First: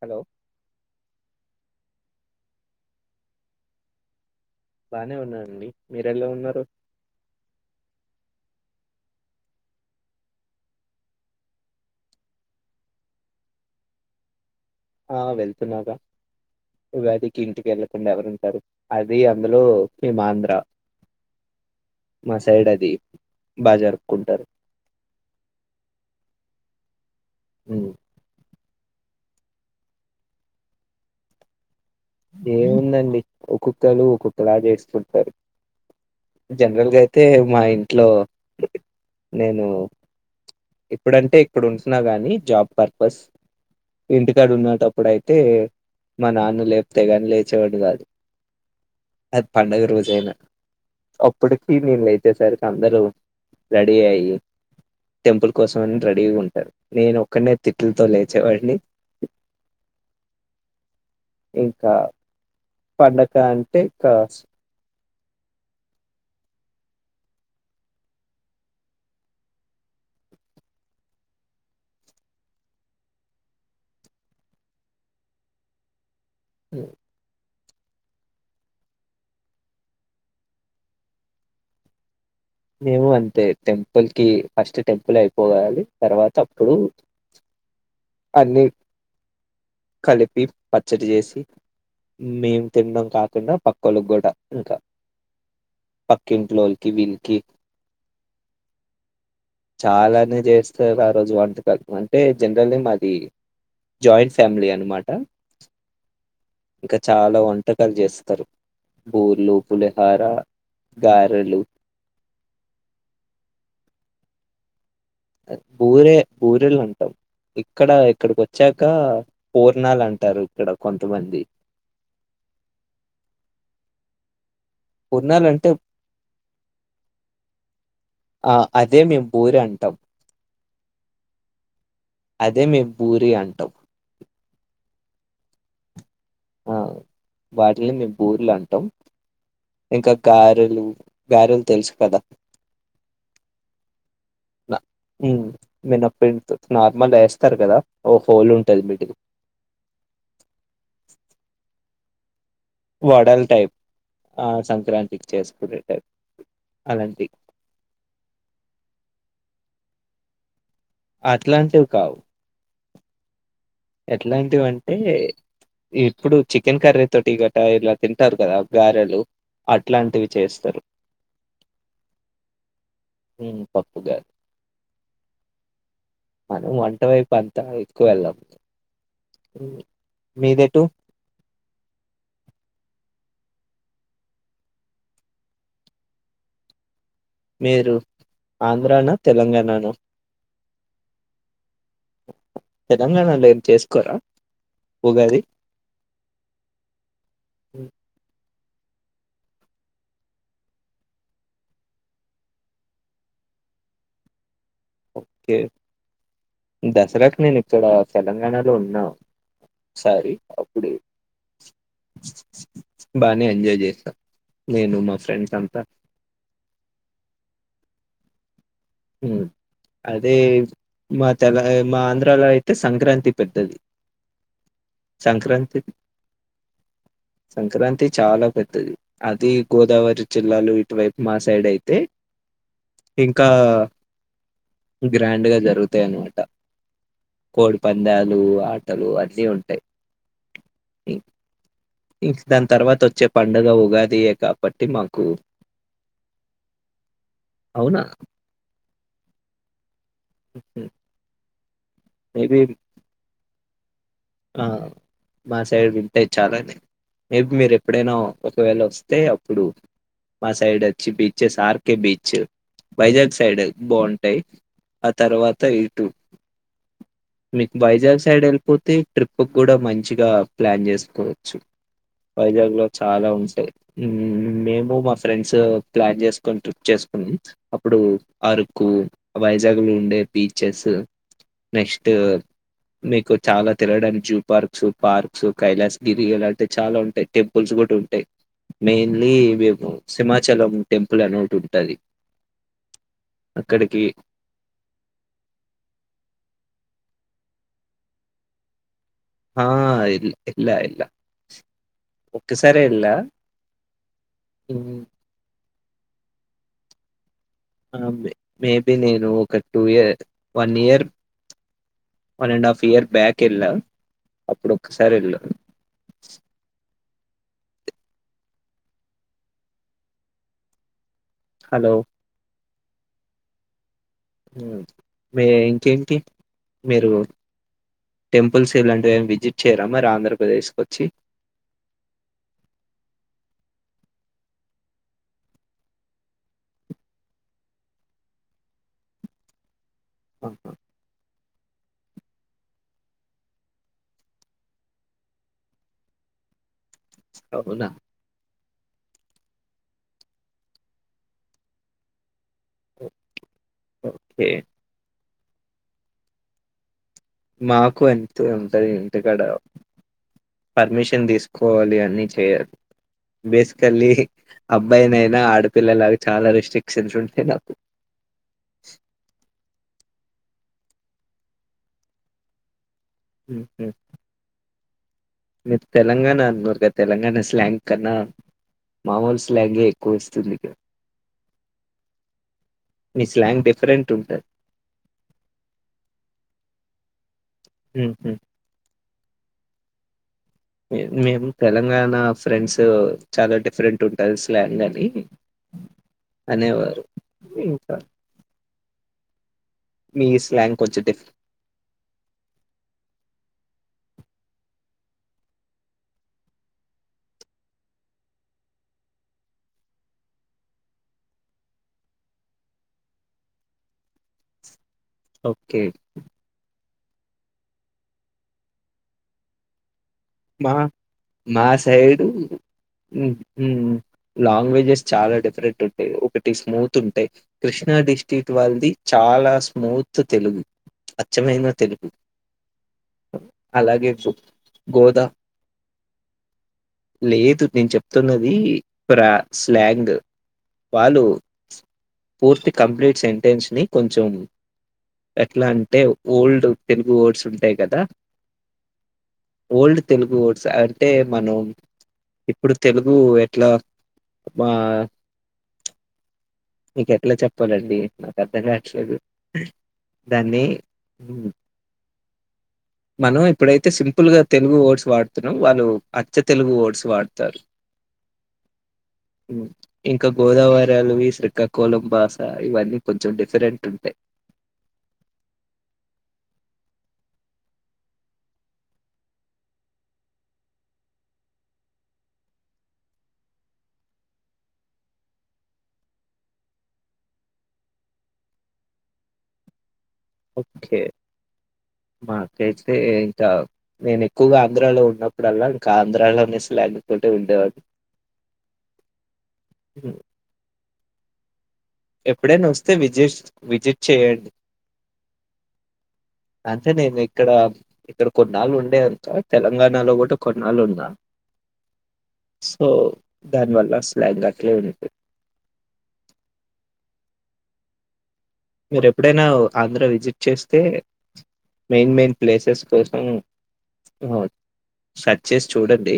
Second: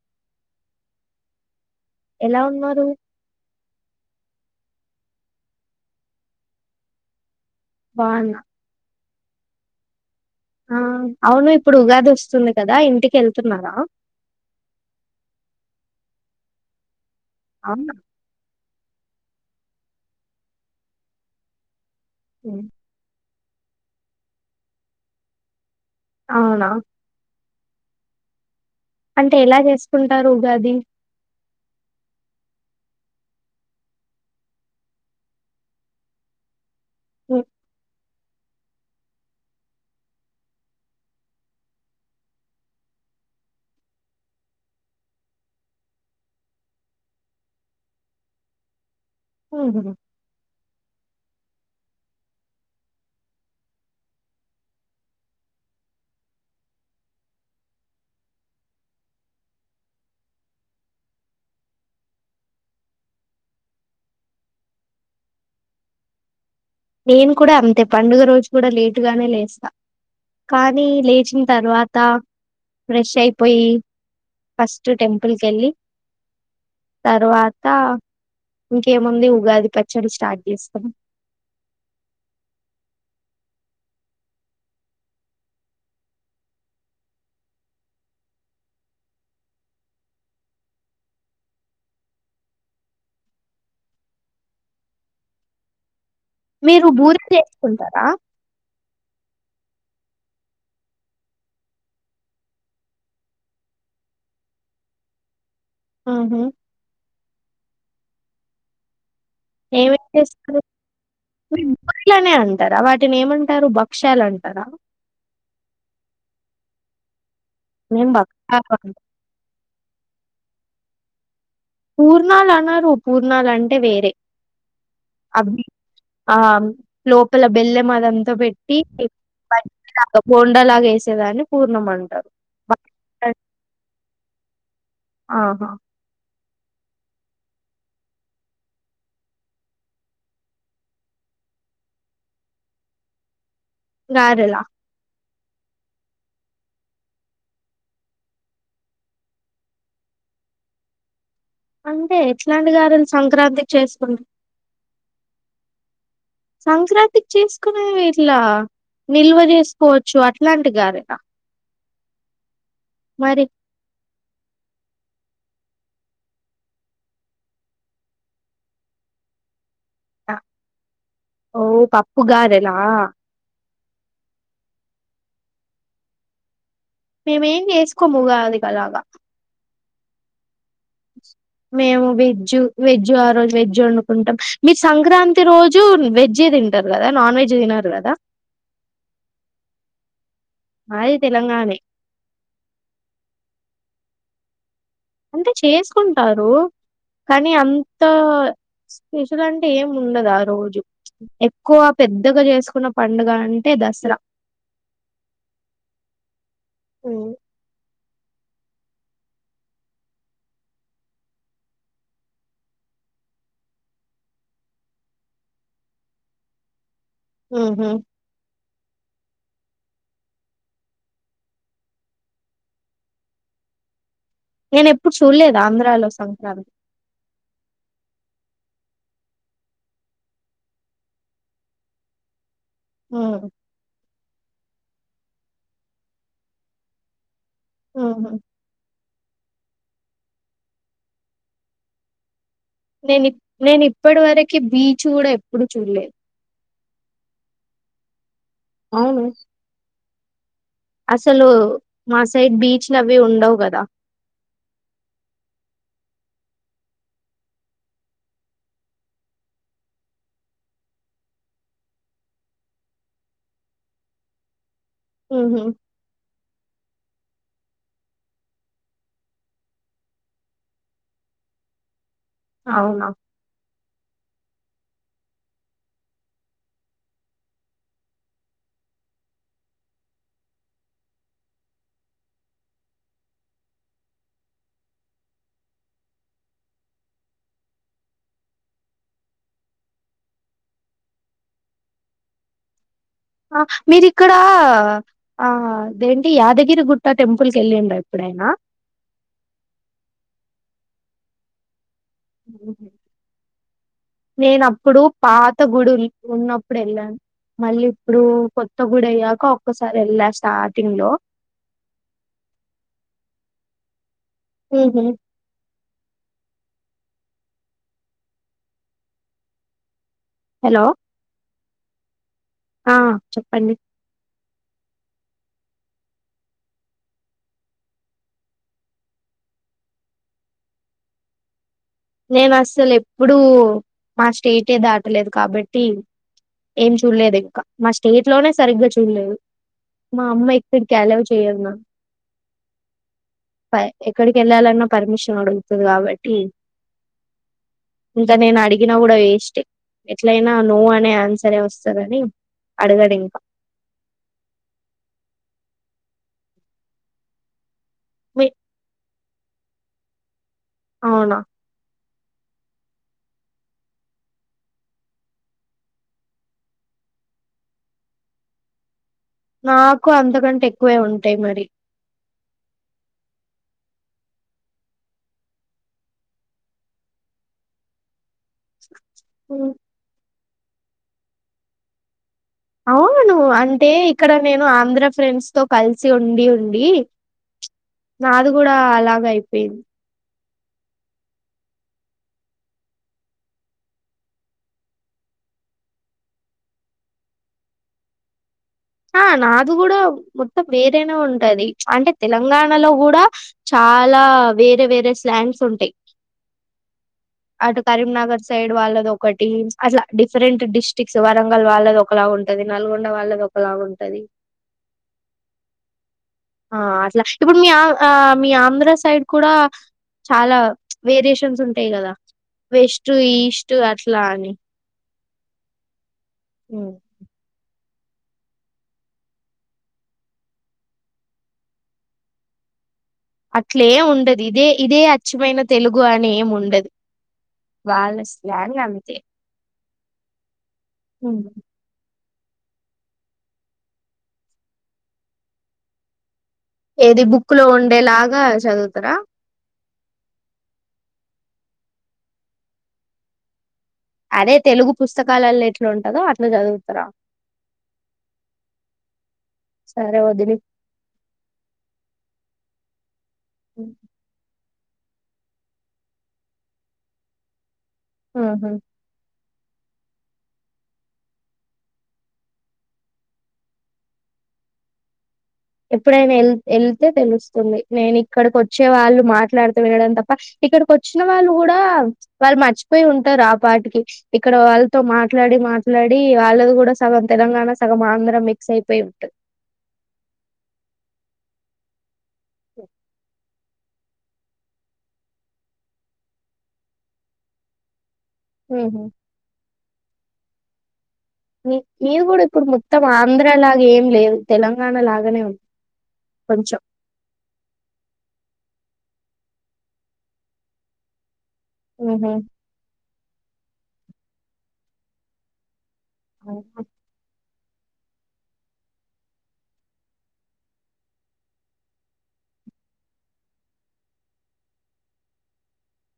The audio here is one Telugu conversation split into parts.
హలో ఎలా ఉన్నారు బానే ఉన్నా అండి మీరెలా ఉన్నారు బాగున్న ఆ అవును ఇప్పుడు ఉగాది వస్తుంది కదా ఇంటికి వెళ్తున్నారా ఆ వెళ్తున్నాగా ఉగాదికి ఇంటికి అవునా వెళ్ళకుండా ఎవరు ఉంటారు అది అందులో మేము ఆంధ్రా ఉమ్. మసైయిడ్ అది బాగా జరుపుకుంటారు అవునా ఔను అంటే ఎలా చేసుకుంటారు ఉగాది ఏముందండి ఒక్కొక్కళ్ళు ఒక్కొక్కలా చేస్తుంటారు జనరల్ గా అయితే ఉమ్, మా ఇంట్లో నేను ఇప్పుడంటే ఇప్పుడు ఉంటున్నా గాని జాబ్ పర్పస్ ఇంటికాడ ఉన్నేటప్పుడు అయితే మా నాన్న లేపితే కాని లేచే వాన్ని కాదు అది పండుగ ఉమ్. రోజు అయిన అప్పటికి నేను లేచే సరికి అందరూ రెడీ అయ్యి టెంపుల్ కోసం అని రెడీ ఉంటారు నేను ఒక్కడినే తిట్లతో లేచేవాడిని ఇంకా పండక [inaudible] నేను కూడా అంతే పండుగ రోజు కూడా లేటుగానే లేస్తా, కానీ లేచిన తర్వాత ఫ్రెష్ అయిపోయి ఫస్ట్ టెంపుల్ కి వెళ్ళి తర్వాత్ ఇంకేముంది ఉగాది పచ్చడి స్టార్ట్ చేస్తాం మేము అంతే టెంపుల్ కి ఫస్ట్ టెంపుల్ అయిపోవాలి తర్వాత అప్పుడు అన్ని కలిపి పచ్చడి చేసి మేము తినడం కాకుండా పక్కల్ల కి కూడా ఇంకా కం మీరు క బిల్ బూరి [unintelligible] చేసుకుంటారా చాలానే చేస్తారు ఆ రోజు వంటకాలు అంటే జనరల్ గా మాది జాయింట్ ఫ్యామిలీ అనమాట ఓహొ ఇంకా చాలా వంటకాలు చేస్తారు బూర్లు, పులిహోర, గారెలు బూర్లనే అంటారా వాటిని ఏమంటారు భక్ష్యాల అంటారా బూరే బూరెలు అంటాయ్ ఇక్కడ మేం ఇక్కడికి భక్ష్యాలు వచ్చాక అం పూర్ణాల అంటారు ఇక్కడ కొంతమంది పూర్ణాలు అనారు పూర్ణాలంటే వేరే పూర్ణాలు అవి అంటే ఆ లోపల బెల్లెం అదంతా ఆ బెట్టి అదే మేము బూరి అంటాం అలాగే వేసే వాన్ని పూర్ణాం బాగ అదే మేం బూరి అంటాం ఆహా ఆ వాటిని మేము బూర్లు అంటాం ఇంకా గారెలు గారెలు తెలుసు కదా గారెల మ్మ్ మినప్పిండితోటి నార్మల్ గేస్తారు కదా ఓ హోల్ ఉంటది బైటకి అంతే ఇట్లాంటి గారెలు సంక్రాంతికి చేసుకుం ఇక్ చేసుకునే టైం సంక్రాంతి చేసుకునేవి ఇట్లా నిల్వ చేసు పోచ్చు అట్లాం అట్లాంటివి కావు మరి ఎట్లాంటివి అంటే ఇప్పుడు చికెన్ కర్రీ తోటి గట ఇలా తింటారు కదా గారెలు అట్లాంటివి చేస్తారు. ఓ పప్పుగారెలా పప్పుగారె అదే వం మేమేం చేసుకోముగాదికి అలాగా మీదేటు మేము వెజ్జ్ వెజ్జ్ ఆ రోజు వెజ్జ్ వండుకుంటాం మీరు సంక్రాంతి రోజు వెజ్జే తింటార మీరు ఆంధ్రానా తెలంగాణన మాది తెలంగాణే తెలంగాణలో ఏం చేసుకోరా ఉగాది? అంటే చేసుకుంటారు కానీ హ్మ్. అంత స్పెషల్ అంటే ఏం ఉండదు ఆ రోజు ఎక్కువ పెద్దగా చేసుకున్న పండుగ అంటే దసరా ఓకే దసరా కి నేనిక్కడ తెలంగాణలో ఉన్నామ్ ఓసారీ అప్పుడే బానే ఎంజాయ్ చేశా నేను మా ఫ్రెండ్స్ అంతా హు హు హ్మ్ అదే మా తెల మా ఆంధ్రాలో అయితే సంక్రాంతి పెద్దది నేను ఎప్పుడు చూడలేదు సంక్రాంతి ఆంధ్రాలో సంక్రాంతి సంక్రాంతి చాలా పెద్దది అది గోదావరి జిల్లాలు ఇటువైపు మా సైడ్ అయితే ఉమ్. ఇంకా గ్రాండ్గా జరుగుతాయన్నమాట కోడి ఉహు పందాలు ఆటలు అ న్ని ఉంటాయి దాని తర్వాత వచ్చే నేను పండుగ నేను ఇప్పటి ఉగాదియే వరకు కాబట్టి బీచ్ మాకు కూడా ఎప్పుడు చూడలేద్ అవునా అవును అసలు మాసైడ్ మేబి బీచ్ లవి ఉండవు గద్ తా ఆ మా సైడ్ వింటాయి చాలానేే రేపు మీరు ఎప్పుడైనా ఒకవేళ వస్తే అప్పుడు మా సైడ్ ఓచ్చి beaches RK beach Vizag side బాంటాయి ఆ తర్వాత ఉహు. ఇటు మీకు వైజాగ్ సైడ్ వెళ్ళిపోతే ట్రిప్ కి కూడా మంచిగా ప్లాన్ చేసుకోవచ్చు వైజాగ్ లో అవునా చాలా ఉంచాయి మేము మా ఫ్రెండ్స్ ప్లాన్ చేసుకొని ట్రిప్ చేసుకున్నాం అప్పుడు అరుకు వైజాగ్ లో ఉండే బీచెస్ నెక్స్ట్ మీకు చాలా తిరడానికి జూ పార్క్స్ పార్క్స్ కైలాస్గిరి అలాంటివి చాలా ఉంటాయి టెంపుల్స్ కూడా ఉంటాయి మెయిన్లీ మేము సింమాచలం టెంపుల్ అనే ఒకటి ఉంటుంది ఆ మీరిక్కడ ఆదేంటి యాదగిరి గుట్ట టెంపుల్ కి ఎల్లుండా ఎప్పుడైనా ఆ వెళ్ళా వెళ్ళ నేన హ్మ్ అప్పుడు పాత అంత గుడి ఉన్నప్పుడు వెళ్ళను మేబి నేను ఒక టూ ఒక్కసారి ఇయర్ వెళ్ళా వన్ స్టార్టింగ్ ఇయర్ లో one and half year back వెళ్ళ అప్పుడు ఒక్కసారి వెళ్ళ హలో హలో ఆ చెప్పండి మీ ఇంకేంటి మీరు టెంపుల్స్ ఇలాంటివి ఏమి విజిట్ చేయరా మరి ఆంధ్రప్రదేశ్కు వచ్చి నేను అసలు ఎప్పుడూ మా స్టేటే దాటలేదు కాబట్టి ఏం చూడలేదు ఇంకా మా స్టేట్ లోనే సరిగ్గా చూడలేదు మా అమ్మా ఆహా! ఎక్కడికి ఎలా న్నా ఎక్కడికి వెళ్ళాలన్నా పర్మిషన్ అడుగుతుంది కాబట్టి అవునా? ఇకా నే నా అడి తిగినా కూడా వేస్ట్ ఎట్లయినా నో అనే ఆన్సరే వస్తందని అడగడు ఇంకా ఓకే మా కో అంతే మీ ఉంటది ఇంటికాడ పర్మిషన్ అవునా తీసుకోవాలి అని చేయరు బేసికల్లీ అబ్బాయినయినా ఆడపిల్లలాగా చాలా రెస్ట్రిక్షన్స్ ఉంటాయి నాకు నాకు అంతకంటే ఎక్కువే ఉంటాయి మరి [inaudible] మీరు తెలంగాణ అన్నగా తెలంగాణ స్లాంక్ కన్నా మామూలుస్ ఉమ్, లాంగే ఎక్కువ ఇస్తుంది చ అవును అంటే ఇక్కడ ఉంటది. నేను ఆంధ్ర ఫ్రెండ్స్ తో కలిసి ఉండి ఉండి హుహు. నాది కూడా అలాగయి పోయింది మేము తెలంగాణ ఫ్రెండ్స్ చాలా డిఫరెంట్ ఉంటుంది స్లాన్ అని అనేవారు ఇంకా ఆ నాది కూడా మీ మొత్తం స్లాంగ్ కొంచెం వేరేనే డిఫ్ ఉంటది అంటే తెలంగాణలో కూడా చాలా అలా వేరే వేరే స్లాంగ్ ఉంటాయి అటు కరీంనగర్ సైడ్ వాళ్ళది ఒకటి అట్లా డిఫరెంట్ డిస్టి్రిక్ట్స్ వరంగల్ వాళ్ళది ఒకలా ఉంటది నల్గొండ వాళ్ళది ఒకలా అలాగుంటది ఓకే అట్లా ఇప్పుడు మీ ఆ మీ ఆంధ్ర సైడ్ కూడా చాలా మా వేరియేషన్స్ మా ఉంటాయి కదా side west hmm east hmm అట్లా అని లాంగ్వేజెస్ చాలా డిఫరెంట్ ఒకటి హ్మ్. స్మూత్ ఉంటాయ్ కృష్ణా డిస్ట్రిక్ వాళ్ళది చాలా స్మూత్ తెలుగు అచ్చమైన తెలుగు అట్లే అలాగే గో ఉండదు ఇదే ఇదే గోదా అచ్చమైన తెలుగు అని ఏం ఉండదు లేదు నేను వాళ్ళ చెప్తున్నది స్లాంగ్ అంతే ఫ్రా స్లాంగ్ వాళ్ళు హ్మ్. పూర్తి కంప్లీట్ సెంటెన్స్ని కొంచెం ఎట్లా అంటే ఓల్డ్ తెలుగు ఏది వర్డ్స్ బుక్ లో ఉంటాయి కదా ఉండేలాగా చదువుతారా ఓల్డ్ తెలుగు వర్డ్స్ అంటే మనం ఇప్పుడు తెలుగు ఎట్లా అదే మా తెలుగు పుస్తకాలల్లో ఎట్లుంటందో అట్లా జదువు మీకెట్ల చెప్పాలండి నాకర్థం కాట్లేదు సరే వదిలి దాన్ని మనం ఇప్పుడైతే సింపుల్ గా తెలుగు ఓల్డ్ స్ వాడుతున్నా వాళ్ళు అచ్చ తెలుగు వర్డ్స్ వాడతారు ఆహా ఇంకా గోదావరల్లవి శ్రీకా కోలం భాష ఇవన్నీ కొంచెం డిఫరెంట్ ఉంటాయి ఎప్పుడైనా వెల్ వెళ్తే తెలుస్తుంది నేను ఇక్కడికి వచ్చే వాళ్ళు మాట్లాడితే వెళ్ళడం తప్ప ఇక్కడికి వచ్చిన వాళ్ళు కూడా వాళ్ళు మర్చిపోయి ఉంటారు ఆ పాటికి ఇక్కడ వాళ్ళతో మాట్లాడి మాట్లాడి వాళ్ళది కూడా సగం తెలంగాణ సగం ఆంధ్ర మిక్స్ అయిపోయి ఉంటంది ే మాకైతే ఇంకా నేను ఎక్కువగా ఆంధ్రాలో ఉన్నప్పుడల్లా ఇంకా ఆంధ్రాలోనే స్లాంగ్ తోటే ఉండేవాడు ఊహు ఉ మీ మీది గూడా ఇప్పుడు వస్తే మొత్తం విజిట్ ఆంధ్ర లాగా విజిట్ ఏం లేదు చేయండి తెలంగాణ లాగానే ఉంది కొంచెం అంటే అదే అంత తెలంగాణలో కూడా కొన్నాళ్ళున్నా ఆహ దాని వల్ల స్లాంగ్ అట్లే ఉండిపోయి మీరు ఎప్పుడైనా ఆంధ్ర విజిట్ చేస్తే మెయిన్ మెయిన్ ప్లేసెస్ కోసం సర్చ్ చేసి చూడండి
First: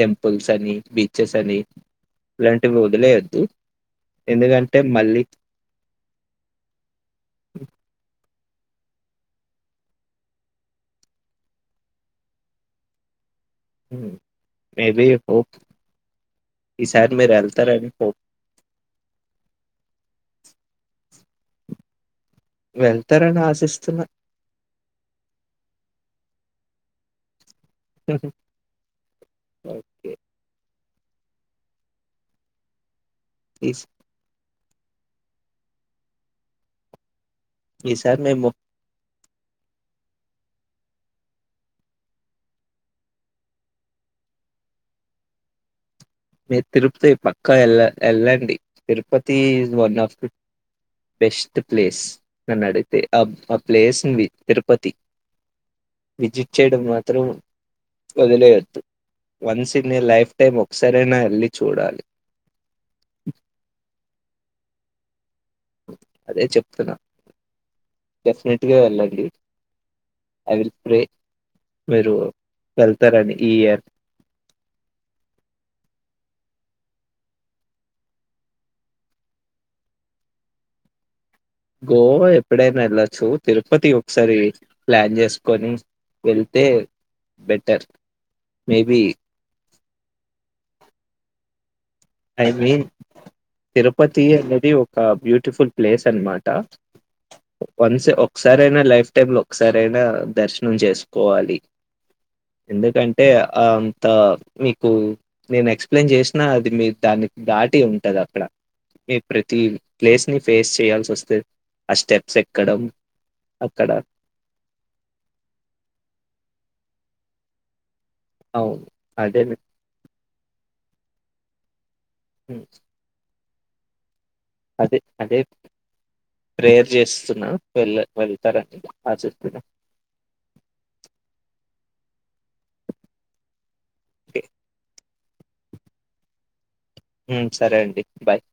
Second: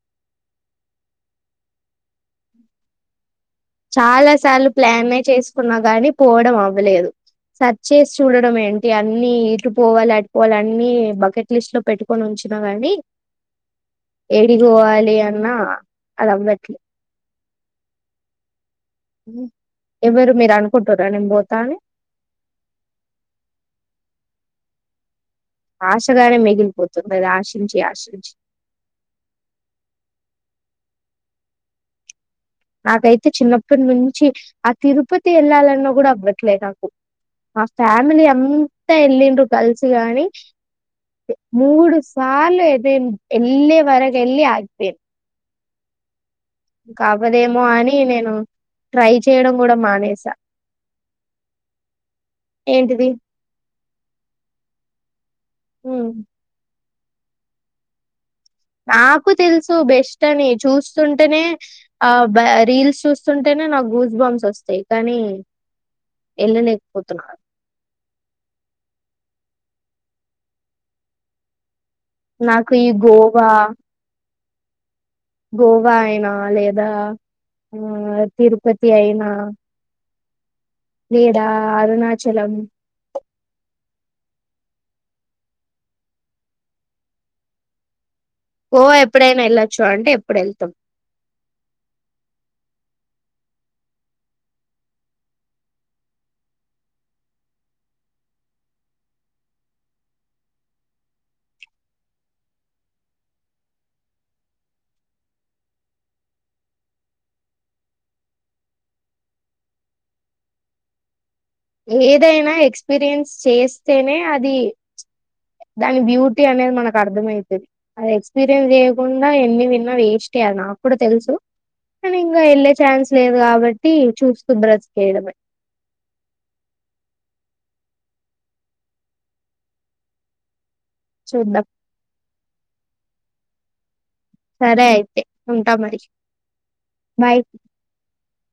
టెంపుల్స్ అని బీచెస్ అని ఇలాంటివి వదిలేయద్దు చాలా సార్లు ప్లానే చేసుకున్నా గాని పోవడం అ వ్వలేదు సర్చ్ చేసి చూ చూడడం ఏంటి అన్ని ఇటు పోవాలి అటుపోవాలి అన్ని బకెట్ లిస్ట్ లో పెట్టుకొని ఉంచిన కాని హ్మ్. మేబీ ఏడిపోవాలి హోప్ అన్నా అది అవ్వట్లే తరేనిపో ఎవరు మీరు అనుకుంటారా నేం పోతా అని వెళ్తారని ఆశిస్తున్న ఆశ గానే మిగిలిపోతుంది నిరాశ్ ఓకే నాకై తే ఈస్ చిన్నప్పుడ్నుంచి ఆ తిరుపతి వెళ్ళాలన్నా కూడా అవ్వట్లేద్ నాకు ఆ ఈసారి ఫ్యామిలీ మేము అంతా ఎల్లిన్రు గల్సుగాని మూడు సార్లు అదేన్ ఎల్లే వరకు ఎల్లి ఆగిపేన్. మీరు తిరుప్తి పక్కా వెళ్ళ అని నేను వెళ్ళండి, ట్రై తిరుపతి చేయడం ఈజ్ కూడా వన్ ఆఫ్ ద మానేసా బెస్ట్ ప్లేస్ నన్ను ఏంటిది అడిగితే అబ్ అప్, ప్లేసుంది తిరుపతి విజిట్ చేయడం మాత్ [unintelligible] నాకు తెలుసు బెస్ట్ లైఫ్ అని టైమ్ చూస్ ఒకసారైనా స్తుంటేనే వెళ్ళి చూడాలి ఆ బై రీల్స్ చూస్తుంటేనే నాకు గూస్ బామ్స్ వస్తాయ్ ఏ కానీ అదే చెప్తున్నా వెళ్ళలేకపోతున్నా డెఫినెట్గా వెళ్ళం డి ఐ విల్ ప్రే మీరు నాకు ఈ వెళ్తారని ఈ గోవా ఇయర్ గోవా అయినా లేదా మ్ తిరుపతి అయినా లేదా గోవా అరుణాచలం ఎప్పుడైనా ఎళ్ళొచ్చు తిరుపతి ఒకసారి ప్లాన్ చేసుకొని వెళ్తే బెటర్ గోవా మేబీ ఎప్పుడైనా ఎళ్ళోచ్చు అంటే ఎప్పుడెళ్తం ఐ మీన్ తిరుపతి అనేది ఒక బ్యూటిఫుల్ ప్లేస్ అన్నమాట. వన్స్ ఒకసారైనా లైఫ్ టైమ్ లో ఒకసారైనా దర్శనం చేసుకోవాలి, ఎందుకంటే అంత మీకు నేను ఎక్స్‌ప్లేయిన్ చేసినా అది మీ దానికి దాటి ఉంటది అక్కడ ఈ ప్రతి ప్లేస్ ని ఫేస్ చేయాల్సి వస్తే ఆ స్టెప్స్ ఏదైనా ఎక్కడం ఎక్స్పీరియన్స్ అక్కడ చేస్తేనే అది దాని బ్యూటీ అనేది మనకు అర్థమయితది అది ఎక్స్పీరియన్స్ అవును చేయకుండా అదే నే- ఎన్ని విన్నా వేస్టే అది నాక్కూడా తెలుసు నే నింగా ఉమ్, వెళ్ళే ఛాన్స్ లేదు కాబ ట్టి చూస్ అదే అదే ప్రేయర్ జేస్తున్నా వెళ్ళ వెళ్తారని ఆశిస్తున్న చూద్దం ఓకే సరే అయితే ఉంటా మరి బాయ్ మ్ సరే అండి బాయ్